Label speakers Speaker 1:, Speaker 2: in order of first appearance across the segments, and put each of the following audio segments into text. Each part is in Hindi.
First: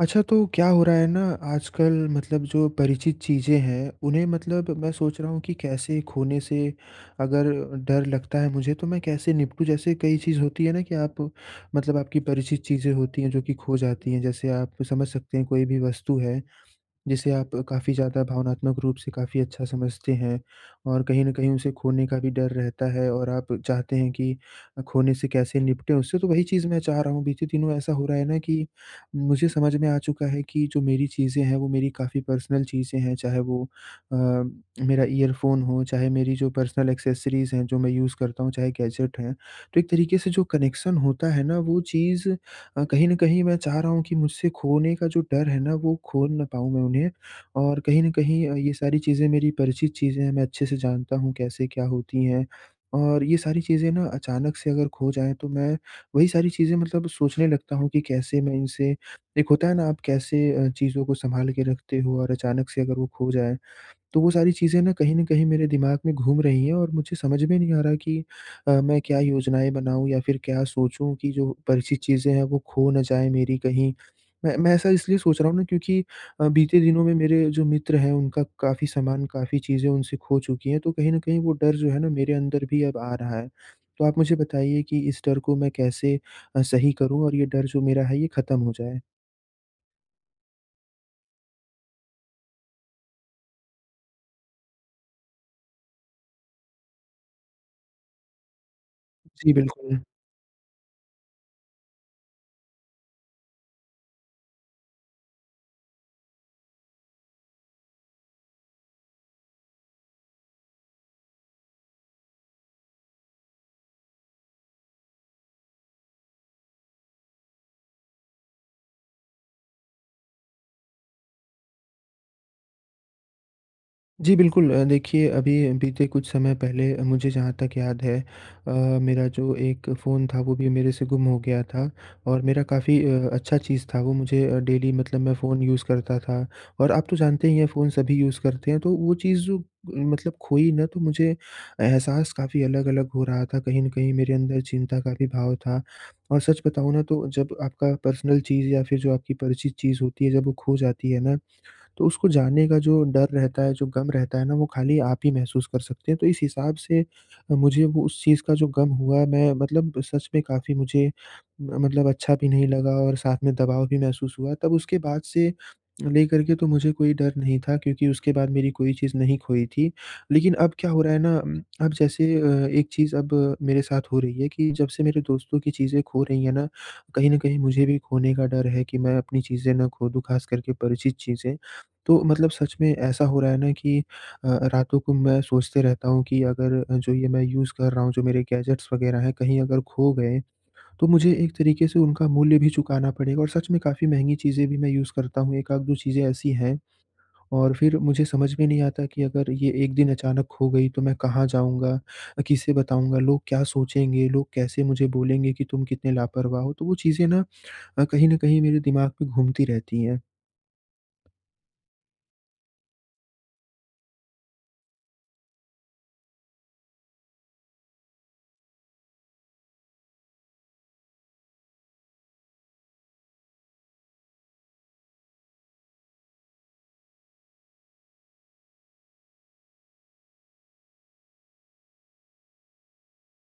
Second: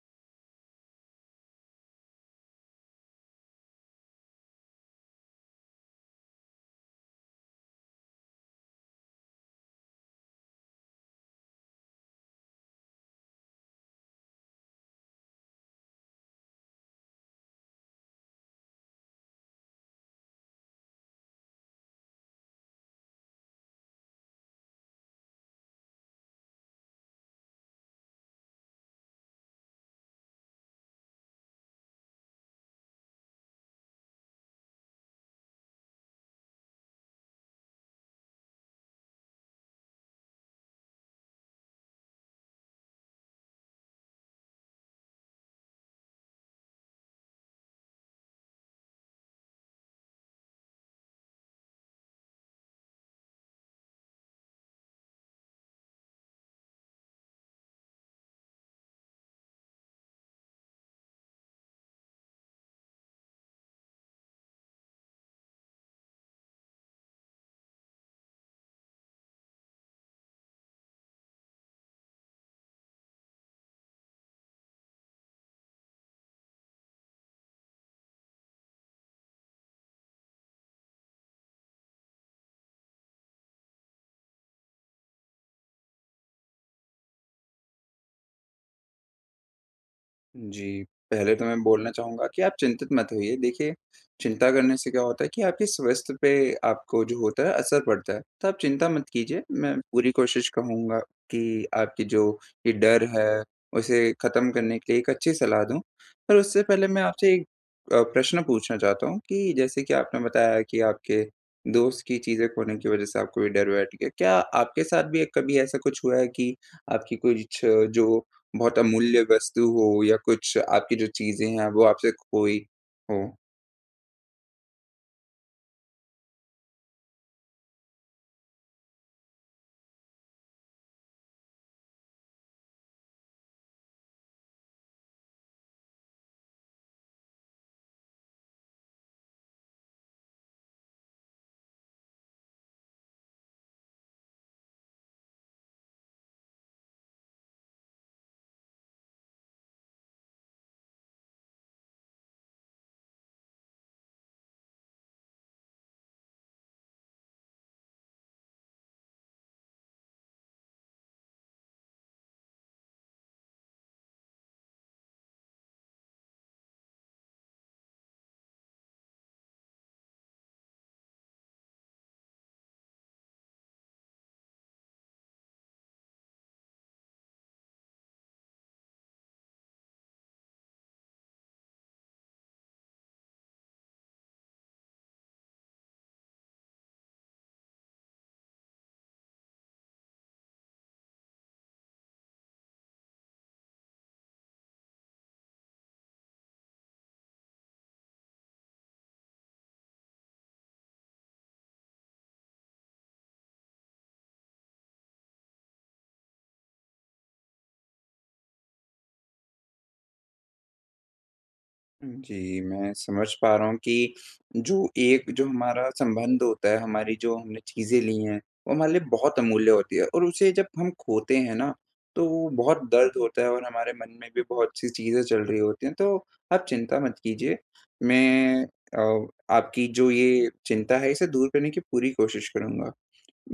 Speaker 1: अच्छा तो क्या हो रहा है ना आजकल मतलब जो परिचित चीज़ें हैं उन्हें मतलब मैं सोच रहा हूँ कि कैसे खोने से अगर डर लगता है मुझे तो मैं कैसे निपटूँ। जैसे कई चीज़ होती है ना कि आप मतलब आपकी परिचित चीज़ें होती हैं जो कि खो जाती हैं। जैसे आप समझ सकते हैं कोई भी वस्तु है जिसे आप काफ़ी ज़्यादा भावनात्मक रूप से काफ़ी अच्छा समझते हैं। और कहीं न कहीं उसे खोने का भी डर रहता है और आप चाहते हैं कि खोने से कैसे निपटे उससे तो वही चीज़ मैं चाह रहा हूँ। बीते दिनों ऐसा हो रहा है ना कि मुझे समझ में आ चुका है कि जो मेरी चीज़ें हैं वो मेरी काफ़ी पर्सनल चीज़ें हैं। चाहे वो अ, मेरा ईयरफोन हो, चाहे मेरी जो पर्सनल एक्सेसरीज़ हैं जो मैं यूज़ करता हूँ चाहे गैजेट हैं। तो एक तरीके से जो कनेक्शन होता है ना वो चीज़ अ, कहीं न कहीं मैं चाह रहा हूँ कि मुझसे खोने का जो डर है ना वो खो ना पाऊँ मैं उन्हें। और कहीं न कहीं अ, ये सारी चीज़ें मेरी परिचित चीज़ें हैं मैं अच्छे से जानता हूँ कैसे क्या होती हैं। और ये सारी चीज़ें ना अचानक से अगर खो जाएँ तो मैं वही सारी चीज़ें मतलब सोचने लगता हूँ कि कैसे मैं इनसे एक होता है ना आप कैसे अ, चीज़ों को संभाल के रखते हो और अचानक से अगर वो खो जाएँ। तो वो सारी चीज़ें ना कहीं न कहीं मेरे दिमाग में घूम रही हैं। और मुझे समझ में नहीं आ रहा कि अ, मैं क्या योजनाएँ बनाऊँ या फिर क्या सोचूँ कि जो परिचित चीज़ें हैं वो खो ना जाए मेरी कहीं। मैं मैं ऐसा इसलिए सोच रहा हूँ ना क्योंकि अ, बीते दिनों में मेरे जो मित्र हैं उनका काफ़ी सामान, काफ़ी चीज़ें उनसे खो चुकी हैं। तो कहीं न कहीं वो डर जो है ना मेरे अंदर भी अब आ रहा है। तो आप मुझे बताइए कि इस डर को मैं कैसे अ, सही करूँ? और ये डर जो मेरा है ये ख़त्म हो जाए?
Speaker 2: जी। पहले तो मैं बोलना चाहूँगा कि आप चिंतित मत होइए। देखिए, चिंता करने से क्या होता है कि आपके स्वास्थ्य पे आपको जो होता है असर पड़ता है। तो आप चिंता मत कीजिए,
Speaker 1: जी,
Speaker 2: मैं
Speaker 1: बिल्कुल।
Speaker 2: पूरी कोशिश कहूँगा कि आपकी जो ये डर है, उसे ख़त्म करने के लिए एक अच्छी सलाह दूँ। पर उससे पहले मैं आपसे अ, प्रश्न पूछना चाहता हूँ कि जैसे कि आपने बताया कि आपके दोस्त की चीज़ें खोने की वजह से आपको ये डर बैठ गया। क्या आपके साथ भी एक कभी ऐसा कुछ हुआ है कि आपकी कुछ जो बहुत अमूल्य वस्तु हो या कुछ आपकी जो चीज़ें हैं वो आपसे खोई हों?
Speaker 1: जी बिल्कुल। अ, देखिए अभी बीते कुछ समय पहले मुझे जहाँ तक याद है अ, मेरा जो एक फ़ोन था वो भी मेरे से गुम हो गया था। और मेरा काफ़ी अ, अच्छा चीज़ था वो मुझे अ, डेली मतलब मैं फ़ोन यूज़ करता था। और आप तो जानते ही हैं फ़ोन सभी यूज़ करते हैं, तो वो चीज़ मतलब खोई ना तो मुझे एहसास काफ़ी अलग-अलग हो रहा था। कहीं न कहीं मेरे अंदर चिंता का भी भाव था। और सच बताऊँ ना तो जब आपका पर्सनल चीज़ या फिर जो आपकी परिचित चीज़ होती है जब वो खो जाती है ना तो उसको जाने का जो डर रहता है, जो गम रहता है ना वो खाली आप ही महसूस कर सकते हैं। तो इस हिसाब से अ, मुझे वो उस चीज़ का जो गम हुआ मैं मतलब सच में काफ़ी मुझे मतलब अच्छा भी नहीं लगा और साथ में दबाव भी महसूस हुआ। तब उसके बाद से लेकर के तो मुझे कोई डर नहीं था क्योंकि उसके बाद मेरी कोई चीज़ नहीं खोई थी। लेकिन अब क्या हो रहा है ना उम, अब जैसे अ, एक चीज़ अब मेरे साथ हो रही है कि जब से मेरे दोस्तों की चीज़ें खो रही हैं ना, कहीं न कहीं मुझे भी खोने का डर है कि मैं अपनी चीज़ें ना खो दूँ, ख़ास करके परिचित चीज़ें। तो मतलब सच में ऐसा हो रहा है ना कि अ अ, रातों को मैं सोचते रहता हूँ कि अगर अ, जो ये मैं यूज़ कर रहा हूँ जो मेरे गैजेट्स वगैरह हैं कहीं अगर खो गए तो मुझे एक तरीके से उनका मूल्य भी चुकाना पड़ेगा और सच में काफ़ी महँगी चीजें भी मैं यूज़ करता हूँ, 1 आध 2 चीज़ें ऐसी हैं। और फिर मुझे समझ में नहीं आता कि अगर ये एक दिन अचानक खो गई तो मैं कहाँ जाऊँगा? अ, किसे बताऊँगा? लोग क्या सोचेंगे? लोग कैसे मुझे बोलेंगे कि तुम कितने लापरवाह हो? तो वो चीजें ना अ, कहीं न कहीं मेरे दिमाग में घूमती रहती हैं।
Speaker 2: जी, मैं समझ पा रहा हूँ कि, जो एक जो हमारा संबंध होता है, हमारी जो हमने चीज़ें ली हैं, वो हमारे लिए बहुत अमूल्य होती है और उसे जब हम खोते हैं ना, तो बहुत दर्द होता है और हमारे मन में भी बहुत-सी चीज़ें चल रही होती है। तो आप चिंता मत कीजिए मैं अ, आपकी जो ये चिंता है इसे दूर करने की पूरी कोशिश करूँगा।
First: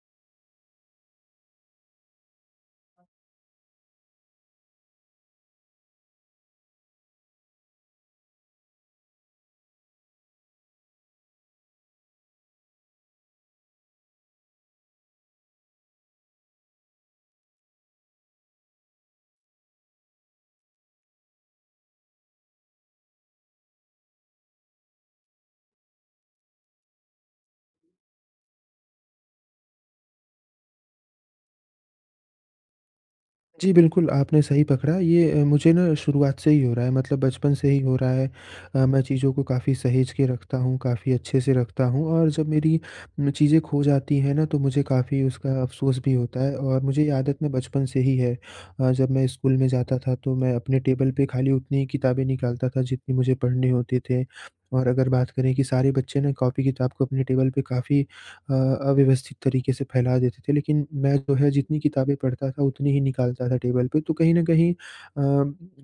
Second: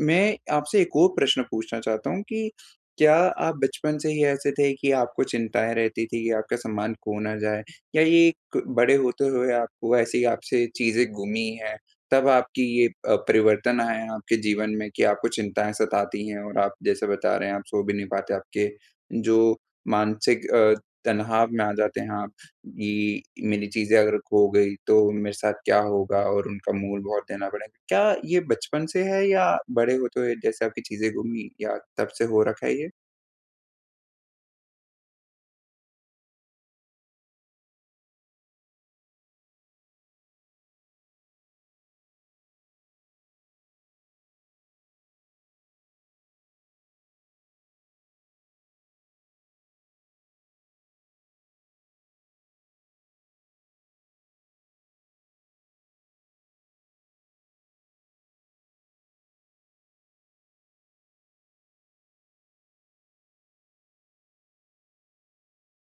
Speaker 2: मैं आपसे एक और प्रश्न पूछना चाहता हूँ कि क्या आप बचपन से ही ऐसे थे कि आपको चिंताएँ रहती थी कि आपका सम्मान खो ना जाये, या ये एक बड़े होते हुए आपको ऐसे ही आपसे चीज़ें गुमी है, तब आपकी ये अ, परिवर्तन आया है आपके जीवन में कि आपको चिंताएँ सताती है। और आप जैसे बता रहे हैं आप सो भी नहीं पाते आपके जो मानसिक अ, तनाव में आ जाते हैं आप कि मेरी चीज़ें अगर खो गई तो मेरे साथ क्या होगा और उनका मूल बहुत देना पड़ेगा? क्या ये बचपन से है या बड़े होते हुए जैसे आपकी चीज़ें गुमी या तब से हो रखा है ये?
Speaker 1: जी, बिल्कुल आपने सही पकड़ा ये अ, मुझे ना शुरुआत से ही हो रहा है मतलब बचपन से ही हो रहा है। अ, मैं चीज़ों को काफ़ी सहेज के रखता हूँ काफ़ी अच्छे-से रखता हूँ और जब मेरी म चीज़ें खो जाती हैं ना तो मुझे काफ़ी उसका अफ़सोस भी होता है और मुझे ये आदत ना बचपन से ही है। अ, जब मैं स्कूल में जाता था तो मैं अपने टेबल पे खाली उतनी ही किताबें निकालता था जितनी मुझे पढ़ने होते थे। और अगर बात करें कि सारे बच्चे ना कॉपी-किताब को अपने टेबल पे काफ़ी अ, अव्यवस्थित तरीके से फ़ैला देते थे। लेकिन मैं जो है जितनी किताबें पढ़ता था उतनी ही निकालता था टेबल पे। तो कहीं न कहीं अ,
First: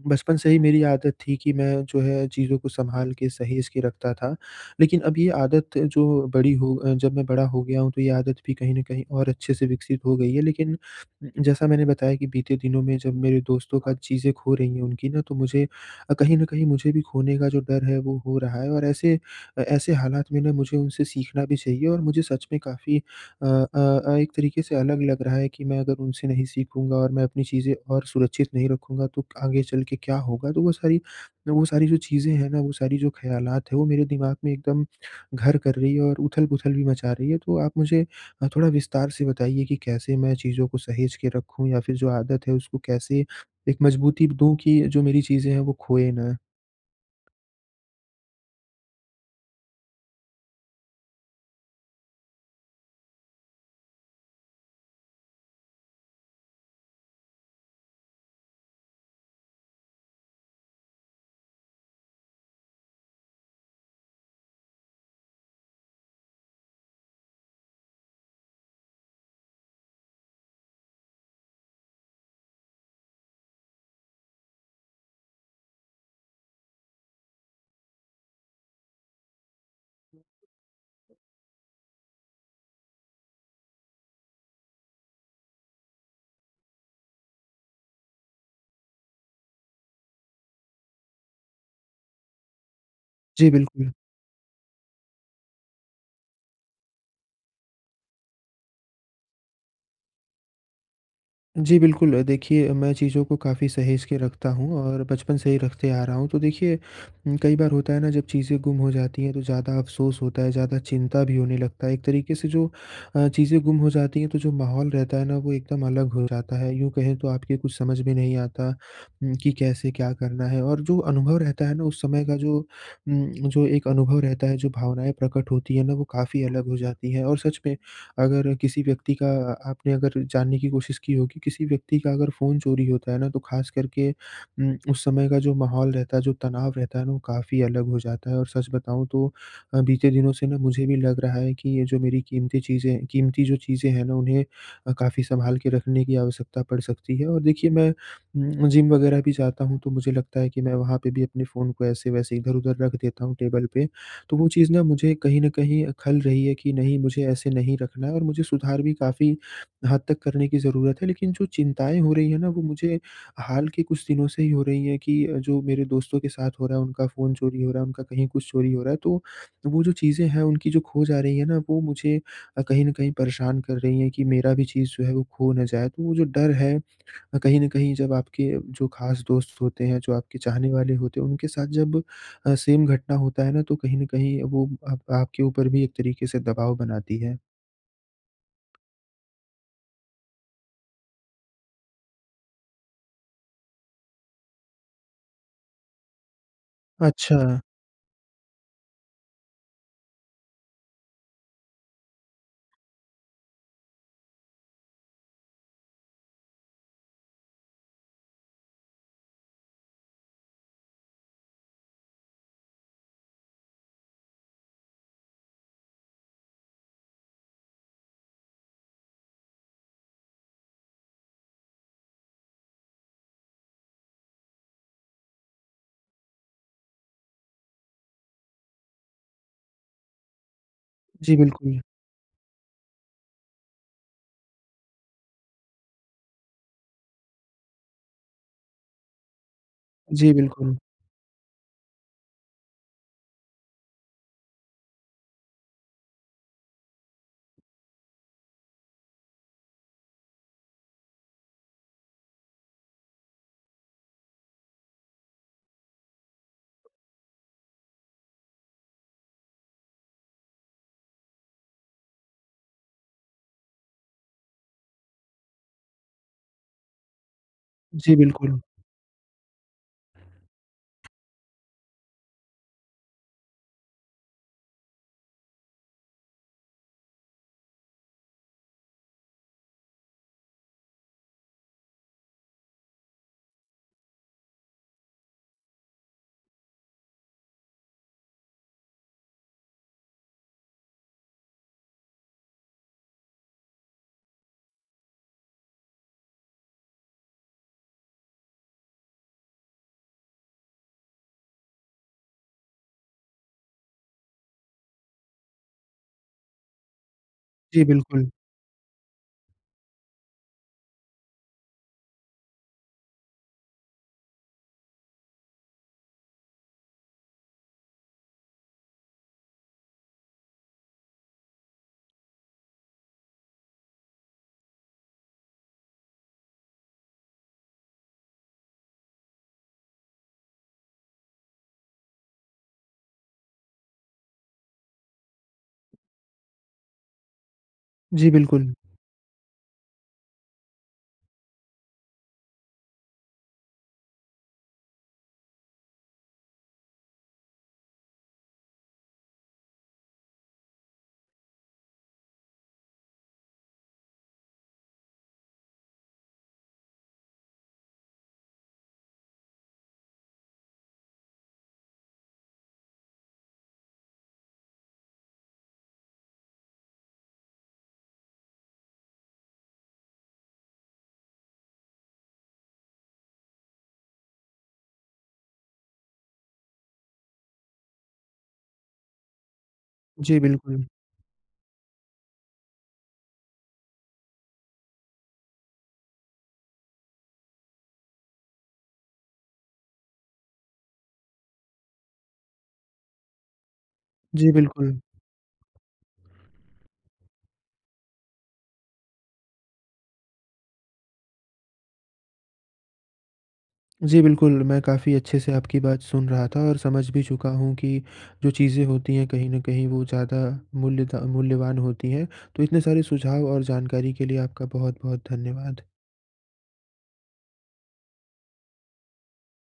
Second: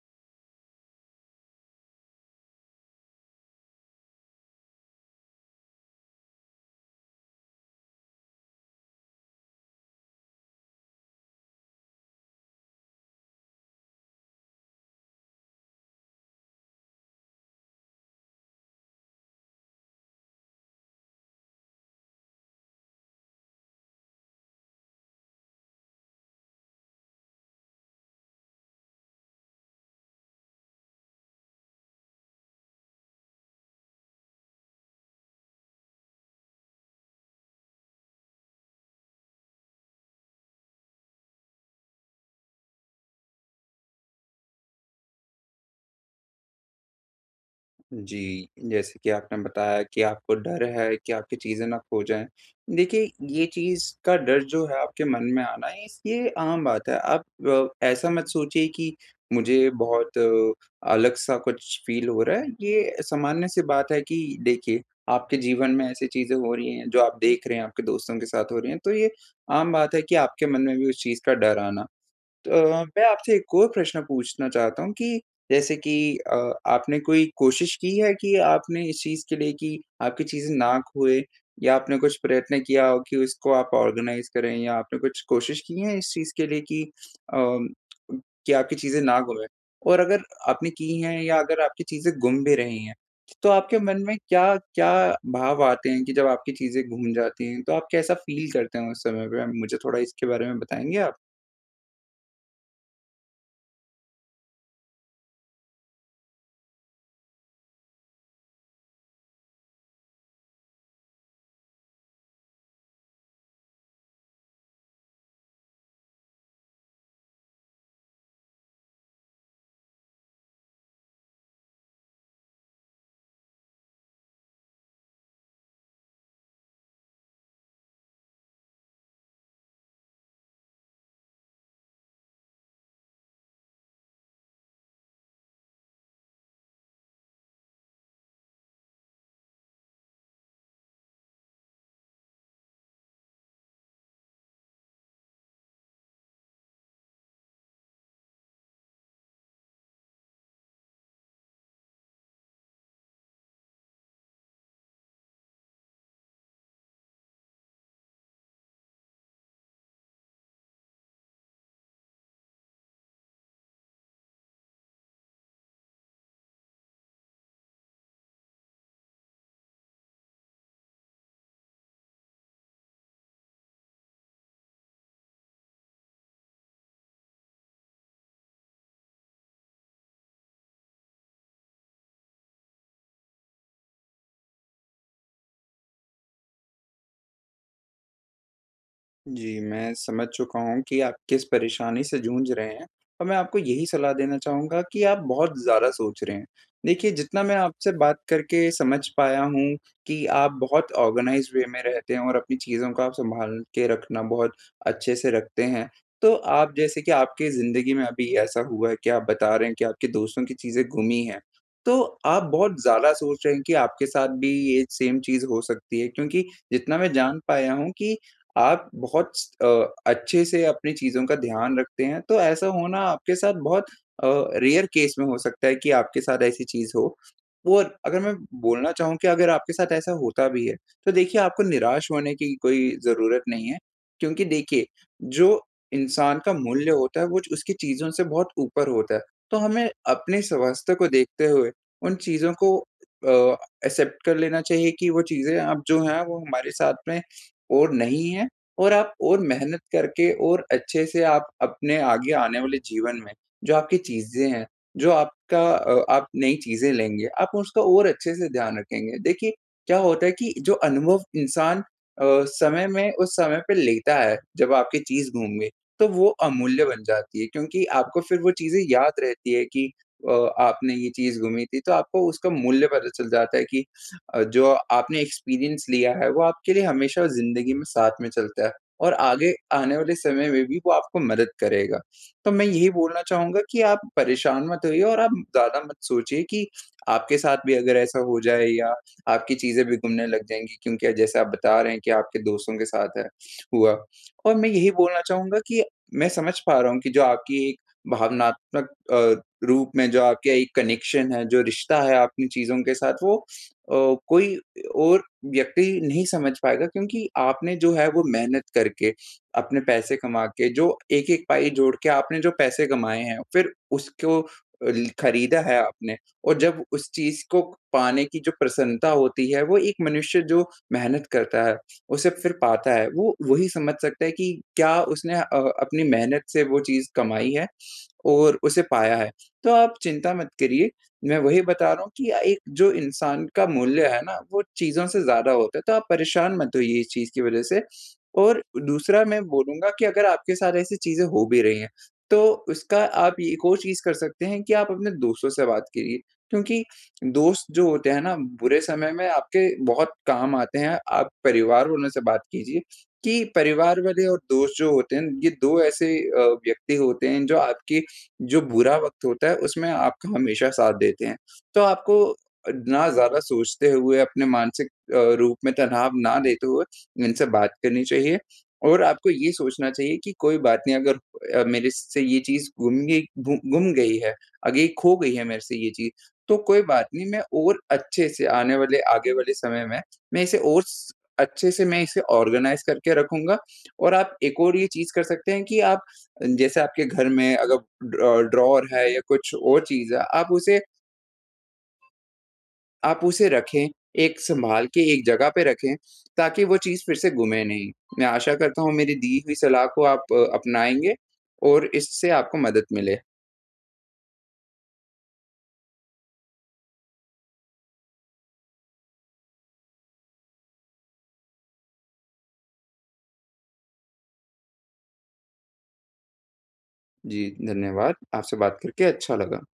Speaker 1: बचपन से ही मेरी आदत थी कि मैं जो है चीज़ों को संभाल के सहेज के रखता था। लेकिन अब ये आदत जो बड़ी हो अ, जब मैं बड़ा हो गया हूँ तो ये आदत भी कहीं न कहीं और अच्छे से विकसित हो गई है। लेकिन जैसा मैंने बताया कि बीते दिनों में जब मेरे दोस्तों का चीज़ें खो रही हैं उनकी ना तो मुझे अ, कहीं न कहीं मुझे भी खोने का जो डर है वो हो रहा है। और ऐसे अ, ऐसे हालात में ना मुझे उनसे सीखना भी चाहिए और मुझे सच में काफ़ी अ अ अ, एक तरीके से अलग लग रहा है कि मैं अगर उनसे नहीं सीखूँगा और मैं अपनी चीज़ें और सुरक्षित नहीं रखूँगा तो आगे चल के क्या होगा? तो वो सारी वो सारी जो चीज़ें हैं ना, वो सारी जो ख़्यालात है, वो मेरे दिमाग़ में एकदम घर कर रही है और उथल-पुथल भी मचा रही है। तो आप मुझे थोड़ा विस्तार से बताइए कि कैसे मैं चीज़ों को सहेज के रखूँ या फ़िर जो आदत है उसको कैसे एक मज़बूती दूँ कि जो मेरी चीज़ें हैं वो खोएँ ना?
Speaker 2: जी। जैसे कि आपने बताया कि आपको डर है कि आपकी चीज़ें ना खो जाएँ। देखिए ये चीज़ का डर जो है आपके मन में आना, इस ये आम बात है। आप अ, ऐसा मत सोचिए कि मुझे बहुत अलग-सा कुछ फील हो रहा है। ये सामान्य-सी बात है कि देखिए आपके जीवन में ऐसी चीज़ें हो रही हैं जो आप देख रहे हैं, आपके दोस्तों के साथ हो रही हैं, तो ये आम बात है कि आपके मन में भी उस चीज़ का डर आना। तो मैं आपसे एक और प्रश्न पूछना चाहता हूँ कि जैसे कि अ, आपने कोई कोशिश की है कि आपने इस चीज़ के लिए कि आपकी चीज़ें ना खोएँ या आपने कुछ प्रयत्न किया हो कि उसको आप ऑर्गेनाइज़ करें या आपने कुछ कोशिश की हैं इस चीज़ के लिए कि अ, कि आपकी चीज़ें ना घूमें? और अगर आपने की हैं या अगर आपकी चीज़ें गुम भी रही हैं, तो
Speaker 1: जी,
Speaker 2: आपके
Speaker 1: बिल्कुल।
Speaker 2: मन में क्या-क्या भाव आते हैं? कि जब आपकी चीज़ें घूम जाती हैं, तो आप कैसा फील करते हो उस समय पे? मुझे थोड़ा इसके बारे में बताएँगे आप?
Speaker 1: जी, बिल्कुल। देखिए मैं चीज़ों को काफ़ी सहेज के रखता हूँ और बचपन से ही रखते आ रहा हूँ। तो देखिए कई बार होता है ना जब चीज़ें गुम हो जाती हैं तो ज़्यादा अफ़सोस होता है ज़्यादा चिंता भी होने लगता है। एक तरीके से जो अ, चीज़ें गुम हो जाती हैं तो जो माहौल रहता है ना वो एकदम अलग हो जाता है, यूँ कहें तो आपके कुछ समझ में नहीं आता कि कैसे क्या करना है और जो अनुभव रहता है ना उस समय का जो उम्म, जो एक अनुभव रहता है जो भावनाएँ प्रकट होती हैं ना वो काफ़ी अलग हो जाती हैं। और सच में अगर किसी व्यक्ति का आपने अगर जानने की कोशिश की होगी किसी व्यक्ति का अगर फ़ोन चोरी होता है ना तो ख़ास करके अम, उस समय का जो माहौल रहता है जो तनाव रहता है ना वो काफ़ी अलग हो जाता है। और सच बताऊँ तो बीते दिनों से ना मुझे भी लग रहा है कि ये जो मेरी क़ीमती चीज़ें क़ीमती जो चीज़ें हैं ना उन्हें काफ़ी सँभाल के रखने की आवश्यकता पड़ सकती है। और देखिए मैं उम्म, जिम वग़ैरह भी जाता हूँ तो मुझे लगता है कि मैं वहाँ पे भी अपने फ़ोन को ऐसे-वैसे इधर-उधर रख देता हूँ टेबल पे तो वो चीज़ ना मुझे कहीं न कहीं खल रही है। कि नहीं, मुझे ऐसे नहीं रखना है और मुझे सुधार भी काफ़ी हद तक करने की ज़रूरत है। लेकिन जो चिंताएँ हो रही हैं ना वो मुझे हाल के कुछ दिनों से ही हो रही है। कि जो मेरे दोस्तों के साथ हो रहा है उनका फ़ोन चोरी हो रहा है उनका कहीं कुछ चोरी हो रहा है। तो, तो वो जो चीज़ें हैं उनकी जो खो जा रही है ना वो मुझे कहीं न कहीं परेशान कर रही हैं कि मेरा भी चीज़ जो है वो खो ना जाए। तो वो जो डर है कहीं न कहीं जब आपके जो ख़ास दोस्त होते हैं जो आपके चाहने वाले होते हैं, उनके साथ जब अ, सेम घटना होता है ना तो कहीं न कहीं वो आप आपके ऊपर भी एक तरीके से दबाव बनाती है।
Speaker 2: जी, मैं समझ चुका हूँ कि आप किस परेशानी से जूझ रहे हैं और मैं आपको यही सलाह देना चाहूँगा कि आप बहुत ज़्यादा सोच रहे हैं। देखिए जितना मैं
Speaker 1: अच्छा।
Speaker 2: आपसे बात करके समझ पाया हूँ कि आप बहुत ऑर्गनाइज़्ड वे में रहते हैं और अपनी चीज़ों को आप संभाल के रखना, बहुत अच्छे से रखते हैं। तो आप जैसे कि आपकी ज़िंदगी में अभी ऐसा हुआ है कि आप बता रहे हैं कि आपके दोस्तों की चीज़ें गुमी है। तो आप बहुत ज़्यादा सोच रहे हैं कि आपके साथ भी ये सेम चीज़ हो सकती है क्योंकि जितना मैं जान पाया हूँ कि आप बहुत स अ, अच्छे से अपनी चीज़ों का ध्यान रखते हैं तो ऐसा होना आपके साथ बहुत अ, रेयर केस में हो सकता है कि आपके साथ ऐसी चीज़ हो। और अगर मैं बोलना चाहूँ कि अगर आपके साथ ऐसा होता भी है, तो
Speaker 1: जी,
Speaker 2: देखिए आपको
Speaker 1: बिल्कुल।
Speaker 2: निराश होने की कोई ज़रूरत नहीं है क्योंकि देखिए जो इंसान का मूल्य होता है वो च उसकी चीज़ों से बहुत ऊपर होता है। तो हमें
Speaker 1: जी,
Speaker 2: अपने
Speaker 1: बिल्कुल।
Speaker 2: स्वास्थ्य को देखते हुए उन चीज़ों को अ, एक्सेप्ट कर लेना चाहिए कि वो चीज़ें अब जो हैं वो हमारे साथ में और नहीं है और आप और मेहनत करके और अच्छे से आप अपने आगे आने वाले जीवन में जो आपकी चीज़ें हैं, जो आपका अ, आप नई चीज़ें लेंगे, आप उसको और अच्छे से ध्यान रखेंगे। देखिए क्या होता है कि जो अनुभव इंसान अ, समय में उस समय पे लेता है, जब आपकी चीज़ गुम गई, तो वो अमूल्य बन जाती है। क्योंकि
Speaker 1: जी,
Speaker 2: आपको फ़िर वो
Speaker 1: बिल्कुल।
Speaker 2: चीज़ें याद रहती हैं कि अ, आपने ये चीज़ गुमी थी तो आपको उसका मूल्य पता चल जाता है कि अ, जो आपने एक्सपीरियंस लिया है, वो आपके लिए हमेशा ज़िंदगी में साथ में चलता है और आगे आने वाले समय में भी वो आपको मदद करेगा। तो मैं यही बोलना चाहूँगा कि आप परेशान मत होइए और आप ज़्यादा मत सोचिए कि आपके साथ भी अगर ऐसा हो जाए या आपकी चीज़ें भी गुमने लग जाएँगी, क्योंकि जैसे आप बता रहे हैं कि आपके दोस्तों के साथ है हुआ। और मैं यही बोलना चाहूँगा कि मैं समझ पा रहा हूँ कि जो आपकी एक भावनात्मक अ, रूप में जो आपके एक कनेक्शन है, जो रिश्ता है आपकी चीज़ों के साथ वो अ, कोई और व्यक्ति नहीं समझ पाएगा क्योंकि आपने
Speaker 1: जी,
Speaker 2: जो है वो
Speaker 1: बिल्कुल।
Speaker 2: मेहनत करके अपने पैसे कमा के जो 1-1 पाई जोड़ के आपने जो पैसे कमाए हैं, फ़िर उसको ल खरीदा है आपने। और जब उस चीज़ को पाने की जो प्रसन्नता होती है, वो एक मनुष्य जो मेहनत करता है, उसे फ़िर पाता है वो वही समझ सकता है कि क्या उसने अ, अपनी मेहनत से वो चीज़ कमाई है और उसे पाया है। तो आप चिंता मत करिए, मैं वही बता रहा हूँ कि अ, एक जो इंसान का मूल्य है ना, वो चीज़ों से ज़्यादा होता है। तो आप परेशान मत होइए इस चीज़ की वजह से
Speaker 1: जी,
Speaker 2: और
Speaker 1: बिल्कुल।
Speaker 2: दूसरा मैं बोलूँगा कि अगर आपके साथ ऐसी चीज़ें हो भी रही हैं, तो उसका आप य एक और चीज़ कर सकते हैं कि आप अपने दोस्तों से बात करिए। क्योंकि दोस्त जो होते हैं ना, बुरे समय में आपके बहुत काम आते हैं। आप परिवार वालों से बात कीजिए कि परिवार वाले और दोस्त जो होते हैं, ये 2 ऐसे अ, व्यक्ति होते हैं जो आपकी जो बुरा वक़्त होता है, उसमें आपका हमेशा साथ देते हैं। तो आपको अ, ना ज़्यादा सोचते हुए अपने मानसिक अ, रूप में तनाव ना लेते हुए उनसे बात करनी चाहिए और आपको ये सोचना चाहिए कि कोई बात नहीं अगर मेरे से ये चीज़ गुम गई गु गुम गई है, आगे खो गई है मेरे से ये चीज़ तो कोई बात नहीं मैं और अच्छे से आने वाले, आगे वाले समय में
Speaker 1: जी,
Speaker 2: मैं इसे और
Speaker 1: बिल्कुल।
Speaker 2: स अच्छे से मैं इसे ऑर्गेनाइज़ करके रखूँगा। और आप एक और ये चीज़ कर सकते हैं कि आप जैसे आपके घर में अगर ड्रॉ ड्रॉवर है या कुछ और चीज़ है आप उसे आप उसे रखें एक
Speaker 1: जी,
Speaker 2: संभाल
Speaker 1: बिल्कुल।
Speaker 2: के एक जगह पे रखें ताकि वो चीज़ फ़िर से गुमे नहीं। मैं आशा करता हूँ मेरी दी हुई सलाह को आप अपनाएँगे और इससे आपको मदद मिले।
Speaker 1: जी, बिल्कुल मैं काफ़ी अच्छे से आपकी बात सुन रहा था और समझ भी चुका हूँ कि जो चीज़ें होती हैं कहीं न कहीं वो ज़्यादा मूल्यता मूल्यवान होती हैं। तो इतने सारे सुझाव और जानकारी के लिए आपका बहुत-बहुत धन्यवाद।
Speaker 2: जी, धन्यवाद आपसे बात करके अच्छा लगा।